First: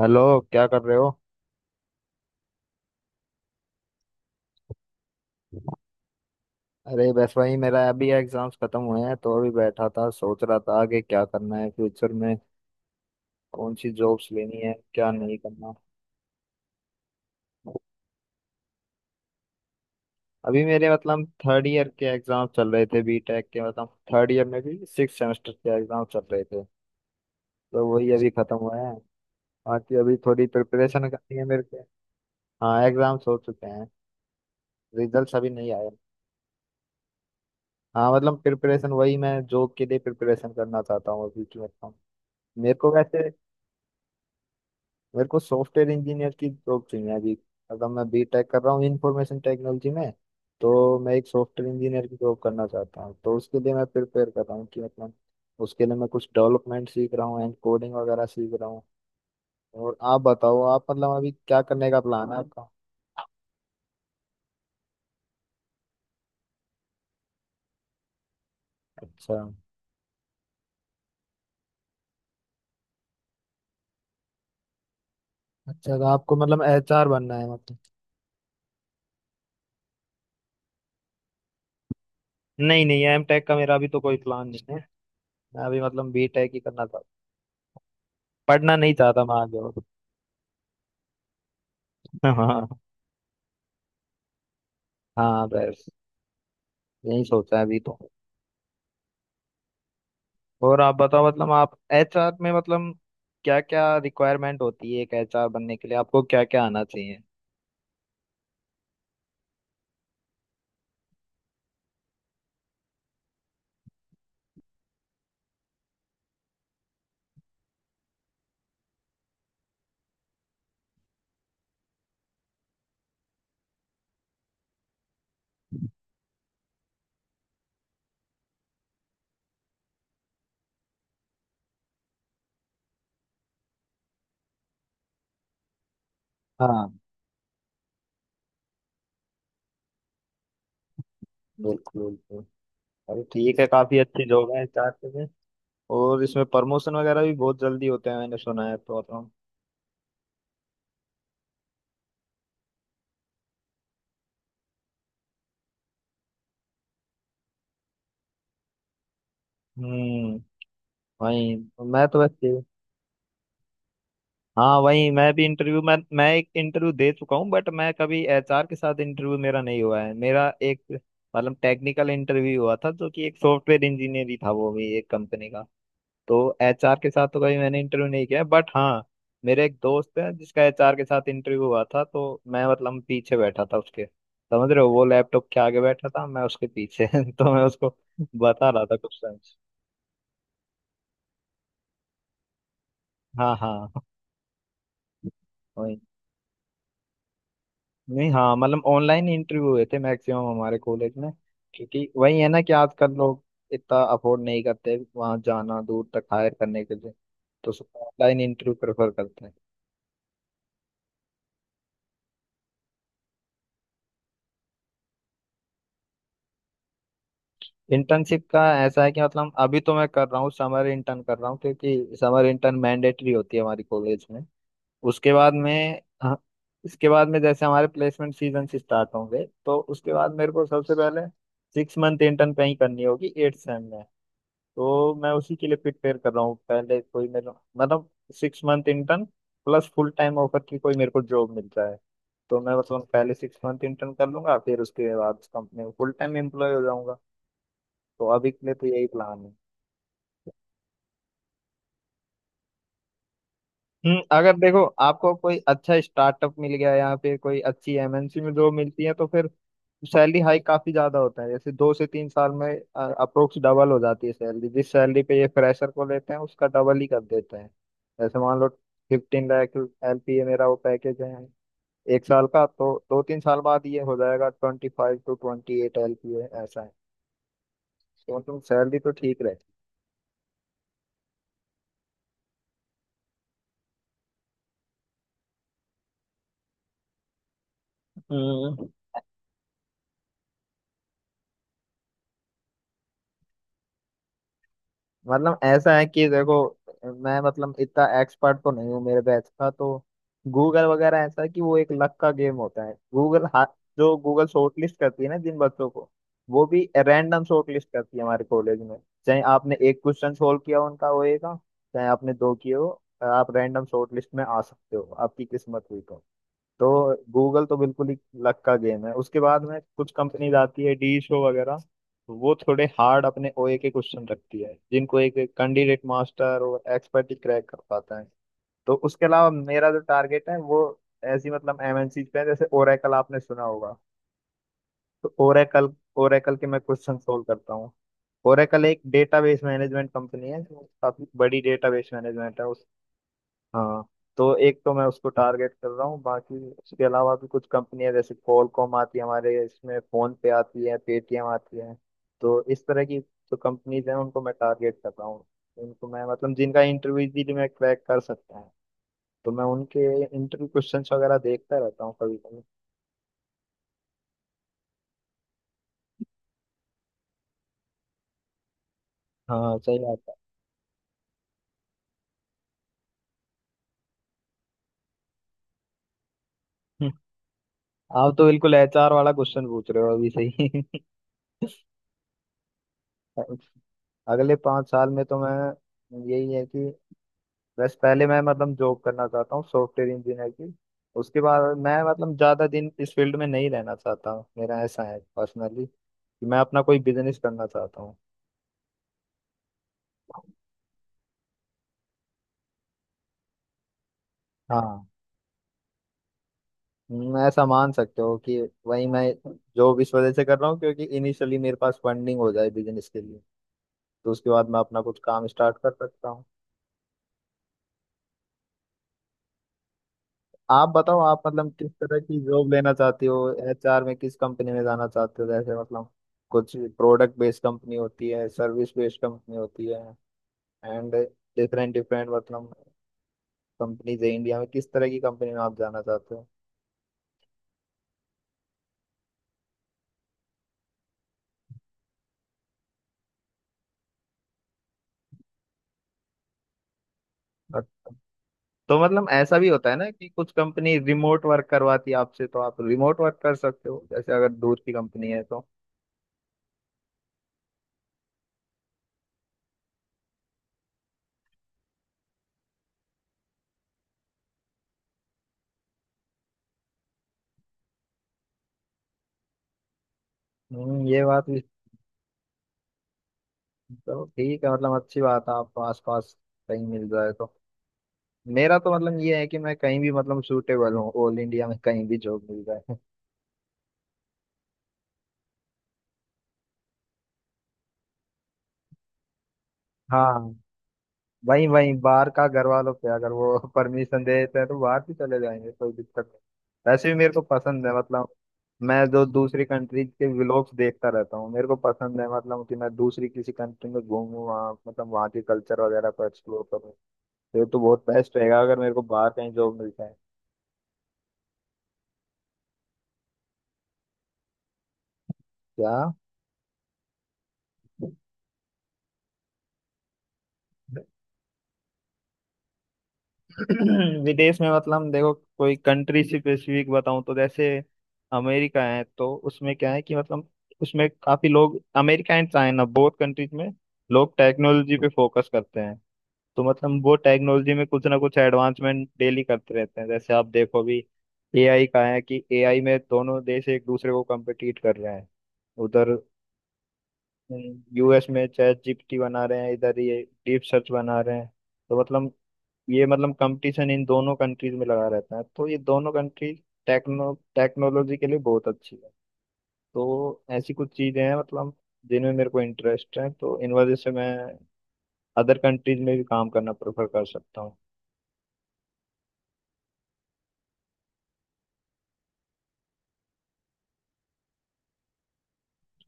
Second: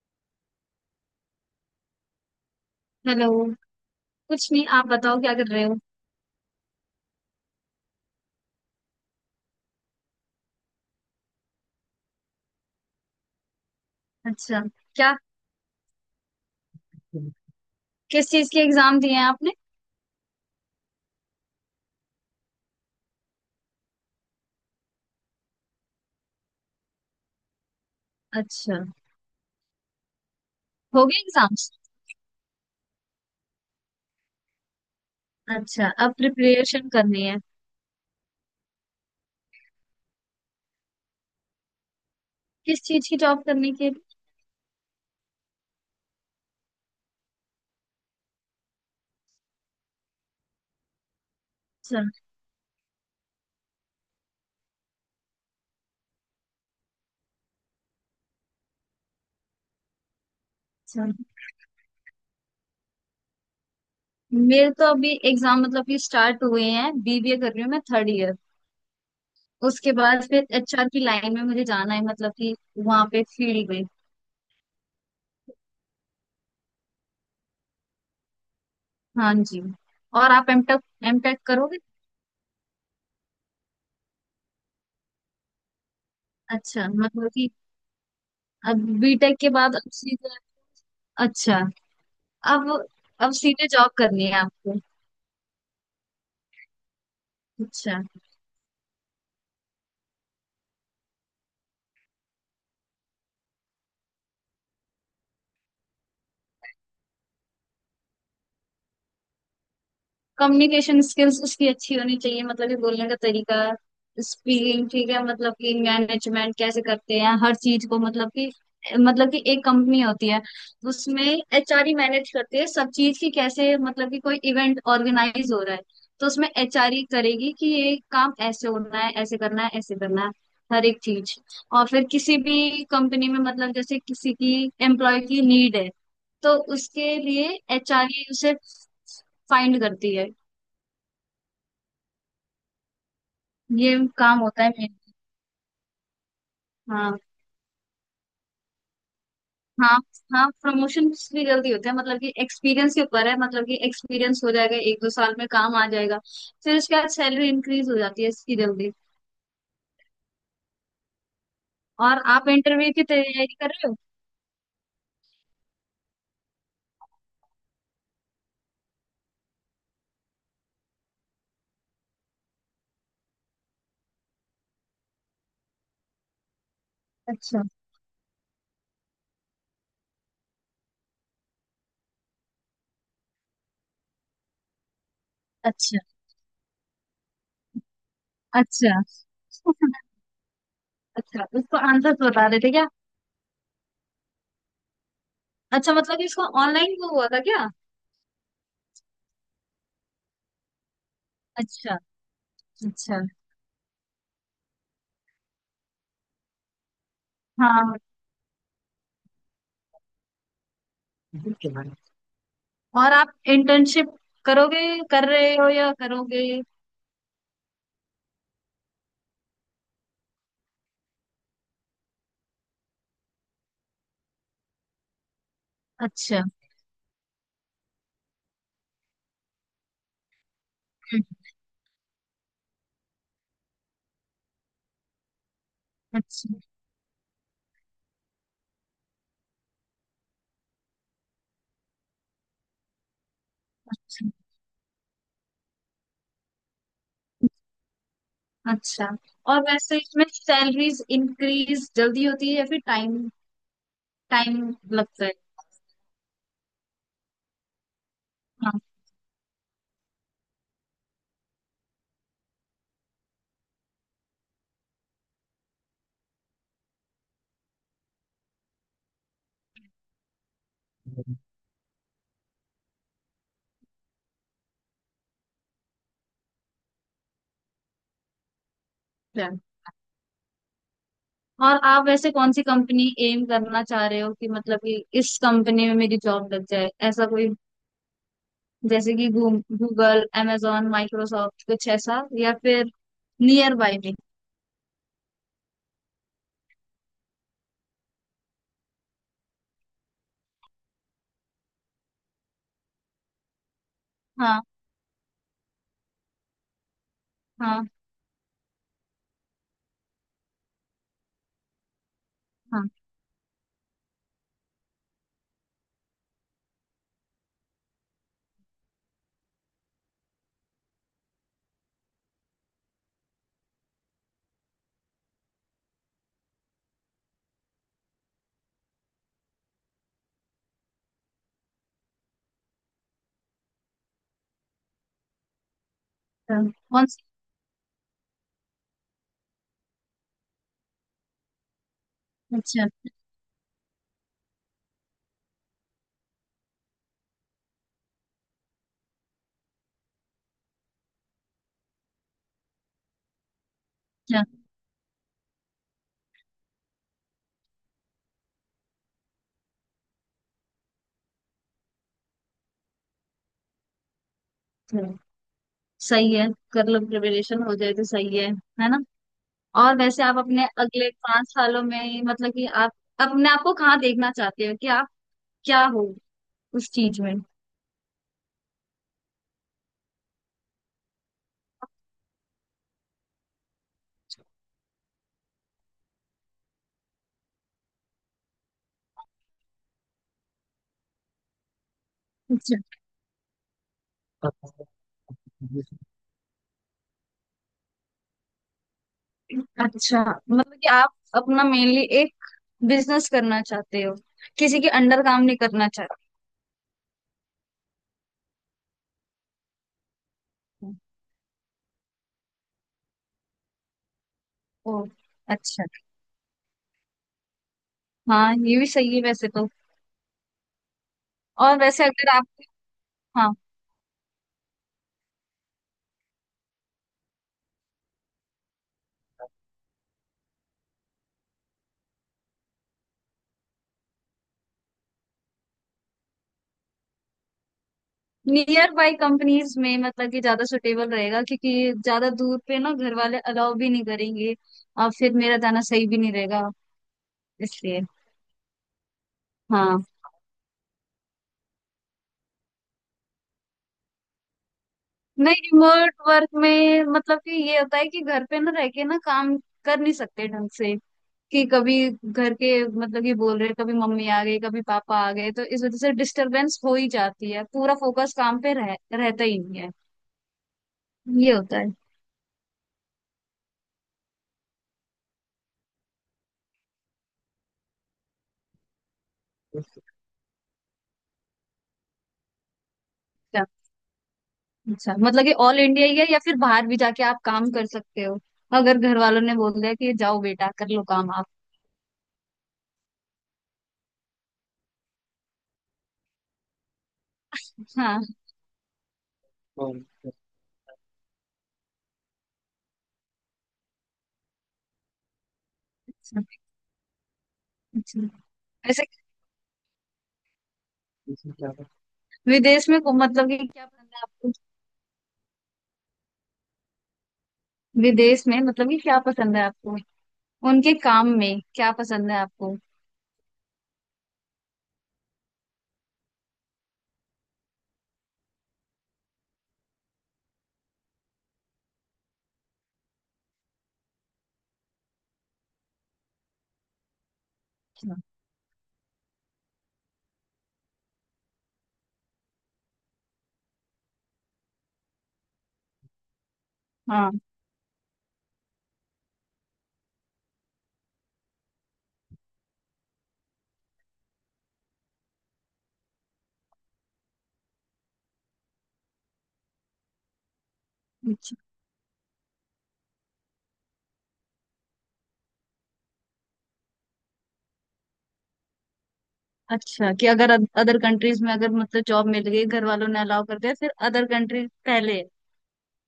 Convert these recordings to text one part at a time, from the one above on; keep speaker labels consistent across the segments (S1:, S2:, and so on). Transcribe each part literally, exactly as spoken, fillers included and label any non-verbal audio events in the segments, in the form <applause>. S1: Hello, क्या कर रहे हो?
S2: हेलो। कुछ नहीं, आप बताओ क्या कर रहे हो।
S1: अरे बस भाई, मेरा अभी एग्जाम्स खत्म हुए हैं, तो अभी बैठा था सोच रहा था आगे क्या करना है फ्यूचर में, कौन सी जॉब्स लेनी
S2: अच्छा।
S1: है, क्या
S2: क्या
S1: नहीं करना।
S2: किस चीज के एग्जाम दिए हैं आपने?
S1: अभी मेरे मतलब थर्ड ईयर के एग्जाम चल रहे थे बी टेक के, मतलब थर्ड ईयर में भी सिक्स सेमेस्टर के एग्जाम चल रहे थे, तो वही अभी खत्म हुए
S2: अच्छा।
S1: हैं। बाकी अभी थोड़ी
S2: हो
S1: प्रिपरेशन
S2: गए
S1: करनी है मेरे
S2: एग्जाम्स?
S1: को। हाँ, एग्जाम्स हो चुके हैं। रिजल्ट्स अभी नहीं
S2: अच्छा,
S1: आए।
S2: अब प्रिपरेशन करनी है?
S1: हाँ, मतलब प्रिपरेशन वही, मैं जॉब के लिए प्रिपरेशन करना चाहता हूँ अभी की, मतलब मेरे
S2: किस
S1: को
S2: चीज की
S1: वैसे
S2: जॉब करने के लिए?
S1: मेरे को सॉफ्टवेयर इंजीनियर की जॉब चाहिए अभी। अगर मैं बी टेक कर रहा हूँ इंफॉर्मेशन टेक्नोलॉजी में, तो मैं एक सॉफ्टवेयर इंजीनियर की
S2: अच्छा।
S1: जॉब करना चाहता हूँ, तो उसके लिए मैं प्रिपेयर कर रहा हूँ कि मतलब उसके लिए मैं कुछ डेवलपमेंट सीख रहा हूँ एंड कोडिंग वगैरह सीख रहा हूँ। और आप बताओ, आप
S2: अच्छा,
S1: मतलब अभी क्या करने का प्लान है आपका?
S2: मेरे तो अभी एग्जाम मतलब कि स्टार्ट हुए हैं। बीबीए कर रही हूँ मैं, थर्ड ईयर।
S1: अच्छा।
S2: उसके बाद फिर एचआर की लाइन में मुझे जाना है, मतलब कि वहां पे फील्ड में।
S1: अच्छा, तो आपको मतलब एच आर बनना है, मतलब?
S2: हाँ जी। और आप एमटेक एमटेक करोगे?
S1: नहीं नहीं, एम टेक का मेरा अभी तो कोई प्लान नहीं है। मैं अभी मतलब बी टेक ही करना
S2: अच्छा,
S1: चाहता,
S2: मतलब कि
S1: पढ़ना
S2: अब
S1: नहीं चाहता
S2: बीटेक
S1: मैं
S2: के
S1: आगे और।
S2: बाद अब सीधे। अच्छा।
S1: <laughs>
S2: अब
S1: हाँ।
S2: अब सीधे जॉब करनी है आपको?
S1: हाँ बस, यही सोचा है अभी तो।
S2: अच्छा।
S1: और आप बताओ, मतलब आप एच आर में, मतलब क्या क्या रिक्वायरमेंट होती है एक एच आर बनने के लिए? आपको क्या क्या आना चाहिए?
S2: कम्युनिकेशन स्किल्स उसकी अच्छी होनी चाहिए, मतलब कि बोलने का तरीका, स्पीकिंग ठीक है। मतलब कि मैनेजमेंट कैसे करते हैं हर चीज को, मतलब कि मतलब कि एक कंपनी होती है। उसमें एचआर ही मैनेज करती है सब चीज की, कैसे, मतलब कि कोई इवेंट ऑर्गेनाइज हो रहा है तो उसमें एचआर ही करेगी कि ये काम ऐसे होना है, ऐसे करना है, ऐसे करना है, हर एक चीज। और फिर किसी भी कंपनी में, मतलब जैसे किसी की एम्प्लॉय की नीड है, तो
S1: हाँ,
S2: उसके लिए एचआरए उसे फाइंड करती है।
S1: बिल्कुल बिल्कुल। अरे ठीक है,
S2: ये
S1: काफी अच्छी
S2: काम
S1: जॉब
S2: होता
S1: है
S2: है
S1: एच आर
S2: मेन।
S1: के लिए। और इसमें प्रमोशन
S2: हाँ।
S1: वगैरह भी बहुत जल्दी होते हैं, मैंने सुना है तो मतलब
S2: हाँ। हाँ, प्रमोशन भी जल्दी होता है, मतलब कि एक्सपीरियंस के ऊपर है, मतलब कि एक्सपीरियंस हो जाएगा एक दो साल में, काम आ जाएगा। फिर उसके बाद सैलरी इंक्रीज हो जाती है इसकी जल्दी।
S1: हम्म वही तो, मैं तो
S2: और आप
S1: वैसे।
S2: इंटरव्यू की तैयारी कर रहे हो?
S1: हाँ, वही मैं भी इंटरव्यू, मैं मैं एक इंटरव्यू दे चुका हूँ, बट मैं कभी एच आर के साथ इंटरव्यू मेरा नहीं हुआ है, मेरा एक मतलब टेक्निकल इंटरव्यू हुआ था, जो कि एक सॉफ्टवेयर इंजीनियर ही था, वो भी एक कंपनी का। तो एच आर के साथ तो कभी
S2: अच्छा।
S1: मैंने इंटरव्यू नहीं किया, बट हाँ, मेरे एक दोस्त है जिसका एच आर के साथ इंटरव्यू हुआ था, तो मैं मतलब पीछे बैठा था उसके, समझ रहे हो, वो लैपटॉप के आगे
S2: अच्छा।
S1: बैठा था, मैं उसके पीछे <laughs> तो मैं उसको बता रहा था
S2: अच्छा।
S1: क्वेश्चन।
S2: <laughs> अच्छा, उसको आंसर बता रहे थे क्या?
S1: हाँ हाँ,
S2: अच्छा,
S1: वही।
S2: मतलब कि इसको ऑनलाइन वो हुआ था क्या?
S1: नहीं, हाँ मतलब ऑनलाइन इंटरव्यू हुए थे मैक्सिमम हमारे कॉलेज में।
S2: अच्छा।
S1: क्योंकि वही है ना, कि आजकल
S2: अच्छा।
S1: लोग इतना अफोर्ड नहीं करते वहां जाना दूर तक हायर करने के लिए, तो सब ऑनलाइन इंटरव्यू प्रेफर करते हैं।
S2: हाँ। और आप इंटर्नशिप करोगे कर रहे हो या करोगे?
S1: इंटर्नशिप का ऐसा है कि मतलब अभी तो मैं कर रहा हूँ, समर इंटर्न कर रहा हूँ, क्योंकि समर इंटर्न मैंडेटरी होती है हमारी कॉलेज में। उसके बाद में हाँ,
S2: अच्छा।
S1: इसके बाद में जैसे हमारे प्लेसमेंट सीजन से स्टार्ट होंगे, तो उसके बाद मेरे को सबसे पहले
S2: हम्म,
S1: सिक्स मंथ इंटर्न कहीं करनी होगी एट सेम में, तो मैं उसी के लिए प्रिपेयर कर रहा
S2: अच्छा।
S1: हूँ, पहले कोई मेरे मतलब six month intern plus full time offer की कोई मेरे को जॉब मिल जाए, तो मैं मतलब पहले सिक्स मंथ इंटर्न
S2: अच्छा।
S1: कर लूंगा, फिर उसके बाद उस कंपनी में फुल टाइम एम्प्लॉय हो जाऊंगा। तो अभी के लिए तो यही
S2: अच्छा।
S1: प्लान है।
S2: और वैसे इसमें सैलरीज इंक्रीज जल्दी होती है या फिर टाइम।
S1: हम्म, अगर
S2: टाइम
S1: देखो,
S2: लगता है?
S1: आपको कोई अच्छा स्टार्टअप मिल गया, यहाँ पे कोई अच्छी एम एन सी में जॉब
S2: हाँ।
S1: मिलती है, तो फिर सैलरी हाइक काफी ज्यादा होता है, जैसे दो से तीन साल में अप्रोक्स डबल हो जाती है सैलरी। जिस सैलरी पे ये फ्रेशर को लेते हैं, उसका डबल ही कर देते हैं। जैसे मान लो fifteen lakh L P A मेरा वो पैकेज है एक साल का, तो दो तीन साल बाद ये हो जाएगा twenty five to twenty eight L P A, ऐसा है। तो मतलब सैलरी तो ठीक
S2: अच्छा।
S1: रहे।
S2: और आप वैसे कौन सी कंपनी एम करना चाह रहे हो, कि मतलब कि इस कंपनी में मेरी जॉब लग जाए, ऐसा कोई?
S1: हम्म
S2: जैसे कि गूगल, amazon, माइक्रोसॉफ्ट, कुछ ऐसा, या फिर नियर बाय में?
S1: मतलब ऐसा है कि देखो, मैं मतलब इतना एक्सपर्ट तो नहीं हूँ। मेरे बैच का तो गूगल वगैरह ऐसा है कि वो एक लक का गेम होता है। गूगल हा, जो गूगल
S2: हाँ।
S1: शॉर्टलिस्ट करती है ना जिन बच्चों को, वो भी रैंडम शॉर्टलिस्ट
S2: हाँ।
S1: करती है हमारे कॉलेज में। चाहे आपने एक क्वेश्चन सोल्व किया हो उनका होएगा, चाहे आपने दो किए हो,
S2: हाँ।
S1: आप रैंडम शॉर्टलिस्ट में आ सकते हो, आपकी किस्मत हुई तो। तो गूगल तो बिल्कुल ही लक का गेम है। उसके बाद में कुछ कंपनीज आती है डी शो वगैरह, वो थोड़े हार्ड अपने ओ ए के क्वेश्चन रखती है, जिनको एक कैंडिडेट मास्टर और एक्सपर्ट ही क्रैक कर पाता है। तो उसके अलावा मेरा जो टारगेट है, वो ऐसी मतलब एम एन सी पे है, जैसे ओरेकल, आपने सुना होगा। तो ओरेकल ओरेकल
S2: अच्छा।
S1: के मैं
S2: कौन
S1: क्वेश्चन
S2: सी?
S1: सोल्व करता हूँ। ओरेकल एक डेटाबेस मैनेजमेंट कंपनी है, जो काफी बड़ी डेटाबेस मैनेजमेंट है।
S2: अच्छा।
S1: हाँ, तो एक तो मैं उसको टारगेट कर रहा हूँ, बाकी उसके अलावा भी कुछ कंपनियां जैसे क्वालकॉम आती है हमारे इसमें, फोन पे आती है, पेटीएम आती है। तो इस तरह की जो कंपनीज हैं उनको
S2: अच्छा।
S1: मैं टारगेट कर रहा हूँ। उनको मैं मतलब जिनका इंटरव्यू इजीली मैं क्रैक कर सकता है, तो मैं उनके इंटरव्यू क्वेश्चंस वगैरह देखता रहता हूँ कभी कभी।
S2: अच्छा, सही है, कर लो प्रिपरेशन, हो जाए तो सही है है ना?
S1: हाँ,
S2: और
S1: सही बात
S2: वैसे
S1: है।
S2: आप अपने अगले पांच सालों में, मतलब कि आप अपने आप को कहाँ देखना चाहते हो, कि आप क्या हो उस
S1: हम्म,
S2: चीज में?
S1: आप तो बिल्कुल एच आर वाला क्वेश्चन पूछ रहे हो अभी, सही। <laughs> अगले पाँच साल में तो मैं यही है कि बस पहले मैं मतलब जॉब करना चाहता हूँ सॉफ्टवेयर इंजीनियर की। उसके बाद मैं मतलब ज़्यादा
S2: अच्छा।
S1: दिन इस फील्ड में नहीं रहना चाहता हूँ, मेरा ऐसा है पर्सनली कि मैं अपना कोई बिजनेस करना चाहता हूँ।
S2: अच्छा, मतलब कि आप अपना मेनली एक बिजनेस करना चाहते हो, किसी के
S1: हाँ,
S2: अंडर काम नहीं करना चाहते?
S1: हम्म, ऐसा मान सकते हो कि वही मैं जॉब इस वजह से कर रहा हूँ,
S2: हो।
S1: क्योंकि इनिशियली मेरे पास फंडिंग हो जाए बिजनेस के लिए, तो उसके बाद मैं
S2: ओ।
S1: अपना कुछ काम स्टार्ट
S2: अच्छा।
S1: कर सकता हूँ।
S2: हाँ, ये भी सही है वैसे तो।
S1: आप बताओ, आप मतलब
S2: और
S1: किस
S2: वैसे
S1: तरह
S2: अगर
S1: की
S2: आप।
S1: जॉब लेना चाहते हो
S2: हाँ।
S1: एच आर में? किस कंपनी में जाना चाहते हो, जैसे मतलब कुछ प्रोडक्ट बेस्ड कंपनी होती है, सर्विस बेस्ड कंपनी होती है, एंड डिफरेंट डिफरेंट मतलब कंपनीज है इंडिया में। किस तरह की कंपनी में आप जाना चाहते हो?
S2: नियर बाई कंपनीज में, मतलब कि ज्यादा सुटेबल रहेगा, क्योंकि ज्यादा दूर पे ना घर वाले अलाउ भी नहीं करेंगे, और फिर मेरा जाना सही भी नहीं रहेगा,
S1: और-
S2: इसलिए।
S1: तो मतलब ऐसा भी होता है
S2: हाँ।
S1: ना कि कुछ कंपनी रिमोट वर्क करवाती है आपसे, तो आप रिमोट वर्क कर सकते हो, जैसे अगर दूर की कंपनी है
S2: नहीं,
S1: तो।
S2: रिमोट वर्क में मतलब कि ये होता है कि घर पे ना रह के ना काम कर नहीं सकते ढंग से। कि कभी घर के, मतलब कि, बोल रहे, कभी मम्मी आ गई, कभी पापा आ गए, तो इस वजह से डिस्टरबेंस हो ही जाती है, पूरा फोकस काम पे रह, रहता ही नहीं है।
S1: हम्म ये बात
S2: ये
S1: भी।
S2: होता है।
S1: तो ठीक है, मतलब अच्छी बात है आपको आसपास कहीं मिल जाए तो। मेरा तो मतलब ये है कि मैं कहीं भी मतलब सूटेबल हूँ, ऑल इंडिया में कहीं भी जॉब मिल जाए। <laughs>
S2: अच्छा, मतलब कि ऑल इंडिया ही है या फिर बाहर भी जाके आप काम कर सकते हो, अगर घर वालों ने बोल दिया कि जाओ
S1: हाँ,
S2: बेटा कर लो काम आप?
S1: वहीं वहीं बाहर का, घर वालों पे अगर वो <laughs> परमिशन दे देते हैं, तो बाहर भी चले जाएंगे, कोई दिक्कत नहीं। वैसे भी मेरे को पसंद है
S2: हाँ।
S1: मतलब, मैं जो दूसरी कंट्री के व्लॉग्स देखता रहता हूँ, मेरे को पसंद है, मतलब कि मैं दूसरी किसी कंट्री में घूमूं, वहाँ मतलब वहाँ के कल्चर वगैरह को
S2: अच्छा।
S1: एक्सप्लोर करूँ। तो ये तो बहुत
S2: अच्छा।
S1: बेस्ट रहेगा अगर मेरे को
S2: वैसे,
S1: बाहर कहीं जॉब मिल जाए।
S2: विदेश में को- मतलब कि क्या पसंद है आपको?
S1: क्या?
S2: विदेश में मतलब कि क्या पसंद है आपको, उनके काम में क्या पसंद है आपको?
S1: <clears throat> विदेश में मतलब देखो, कोई कंट्री स्पेसिफिक बताऊं तो जैसे अमेरिका है, तो उसमें क्या है कि मतलब उसमें काफी लोग, America and China both countries में लोग टेक्नोलॉजी पे फोकस करते हैं। तो मतलब वो टेक्नोलॉजी में कुछ ना
S2: अच्छा।
S1: कुछ एडवांसमेंट डेली करते रहते हैं, जैसे आप देखो अभी ए आई का है कि ए आई में दोनों देश एक दूसरे को कम्पिटिट कर रहे हैं। उधर
S2: हाँ।
S1: यू एस में चैट जी पी टी बना रहे हैं, इधर ये डीप सर्च बना रहे हैं। तो मतलब ये मतलब कंपटीशन इन दोनों कंट्रीज में लगा रहता है। तो ये दोनों कंट्री टेक्नो टेक्नोलॉजी के लिए बहुत अच्छी है। तो ऐसी कुछ चीजें हैं
S2: अच्छा।
S1: मतलब जिनमें मेरे को इंटरेस्ट है, तो इन वजह से मैं अदर कंट्रीज में भी काम करना प्रेफर कर सकता हूँ।
S2: अच्छा, कि अगर अदर कंट्रीज में अगर मतलब जॉब मिल गई, घर वालों ने अलाउ कर दिया, फिर अदर कंट्रीज पहले है,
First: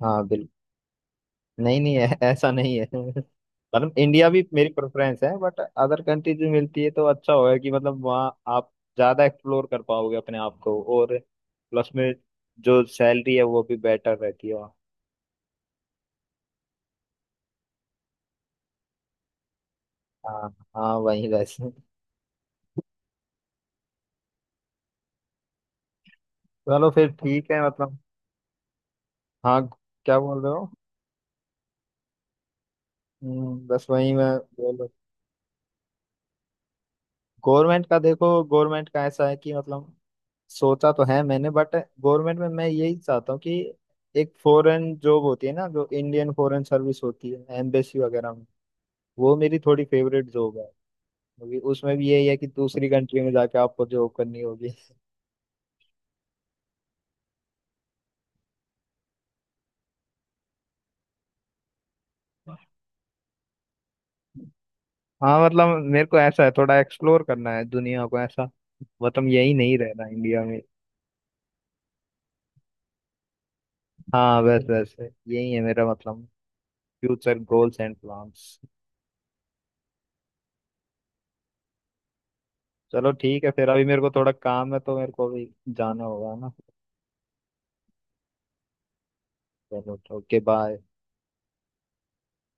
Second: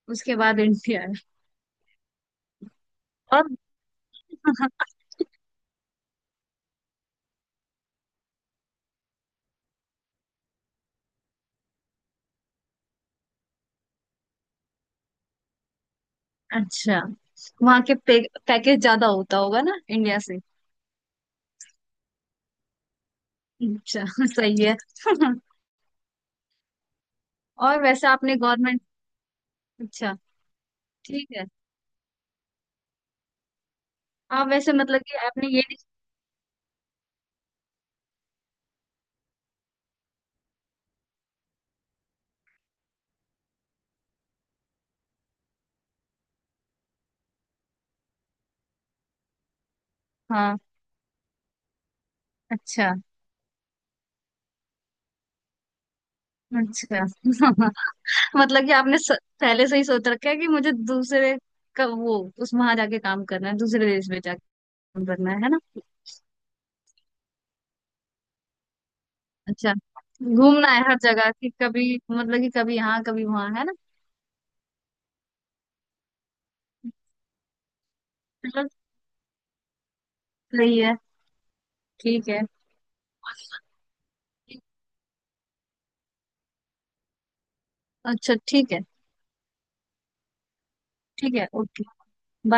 S1: हाँ
S2: उसके
S1: बिल्कुल।
S2: बाद इंडिया है?
S1: नहीं नहीं, ऐ- ऐसा नहीं है। <laughs>
S2: और <laughs>
S1: मतलब इंडिया भी मेरी प्रेफरेंस है, बट अदर कंट्रीज में मिलती है तो अच्छा होगा, कि मतलब वहाँ आप ज्यादा एक्सप्लोर कर पाओगे अपने आप को। और प्लस में जो सैलरी है वो भी बेटर रहती है वहाँ।
S2: अच्छा, वहाँ के पैकेज ज्यादा होता होगा ना इंडिया से?
S1: हाँ, हाँ वही वैसे।
S2: अच्छा। <laughs> सही है। <laughs>
S1: चलो फिर ठीक है
S2: और
S1: मतलब।
S2: वैसे आपने गवर्नमेंट।
S1: हाँ,
S2: अच्छा,
S1: क्या बोल रहे हो?
S2: ठीक है।
S1: हम्म, बस वही मैं
S2: आप वैसे
S1: बोल
S2: मतलब कि आपने ये नहीं।
S1: गवर्नमेंट का, देखो गवर्नमेंट का ऐसा है कि मतलब सोचा तो है मैंने, बट गवर्नमेंट में मैं यही चाहता हूँ कि एक फॉरेन जॉब होती है ना, जो इंडियन फॉरेन सर्विस होती है एम्बेसी वगैरह में, वो मेरी थोड़ी फेवरेट जॉब
S2: हाँ।
S1: है। क्योंकि उसमें भी यही है कि दूसरी
S2: अच्छा।
S1: कंट्री में जाके आपको जॉब करनी होगी।
S2: अच्छा। <laughs> मतलब कि आपने स, पहले से ही सोच रखा है कि मुझे दूसरे का वो उस वहां जाके काम करना है, दूसरे देश में जाके काम करना है
S1: हाँ
S2: है ना?
S1: मतलब मेरे को ऐसा है, थोड़ा एक्सप्लोर करना है दुनिया को, ऐसा मतलब यही
S2: अच्छा,
S1: नहीं रहना इंडिया में।
S2: घूमना है हर जगह, कि कभी मतलब कि कभी यहाँ कभी वहां, है ना?
S1: हाँ, बस बस यही है मेरा मतलब, फ्यूचर गोल्स एंड प्लान्स।
S2: मतलब, सही है, ठीक है।
S1: चलो ठीक है फिर, अभी मेरे को थोड़ा काम है तो मेरे को अभी जाना होगा ना।
S2: अच्छा, ठीक है।
S1: चलो, ओके बाय।
S2: ठीक है, ओके।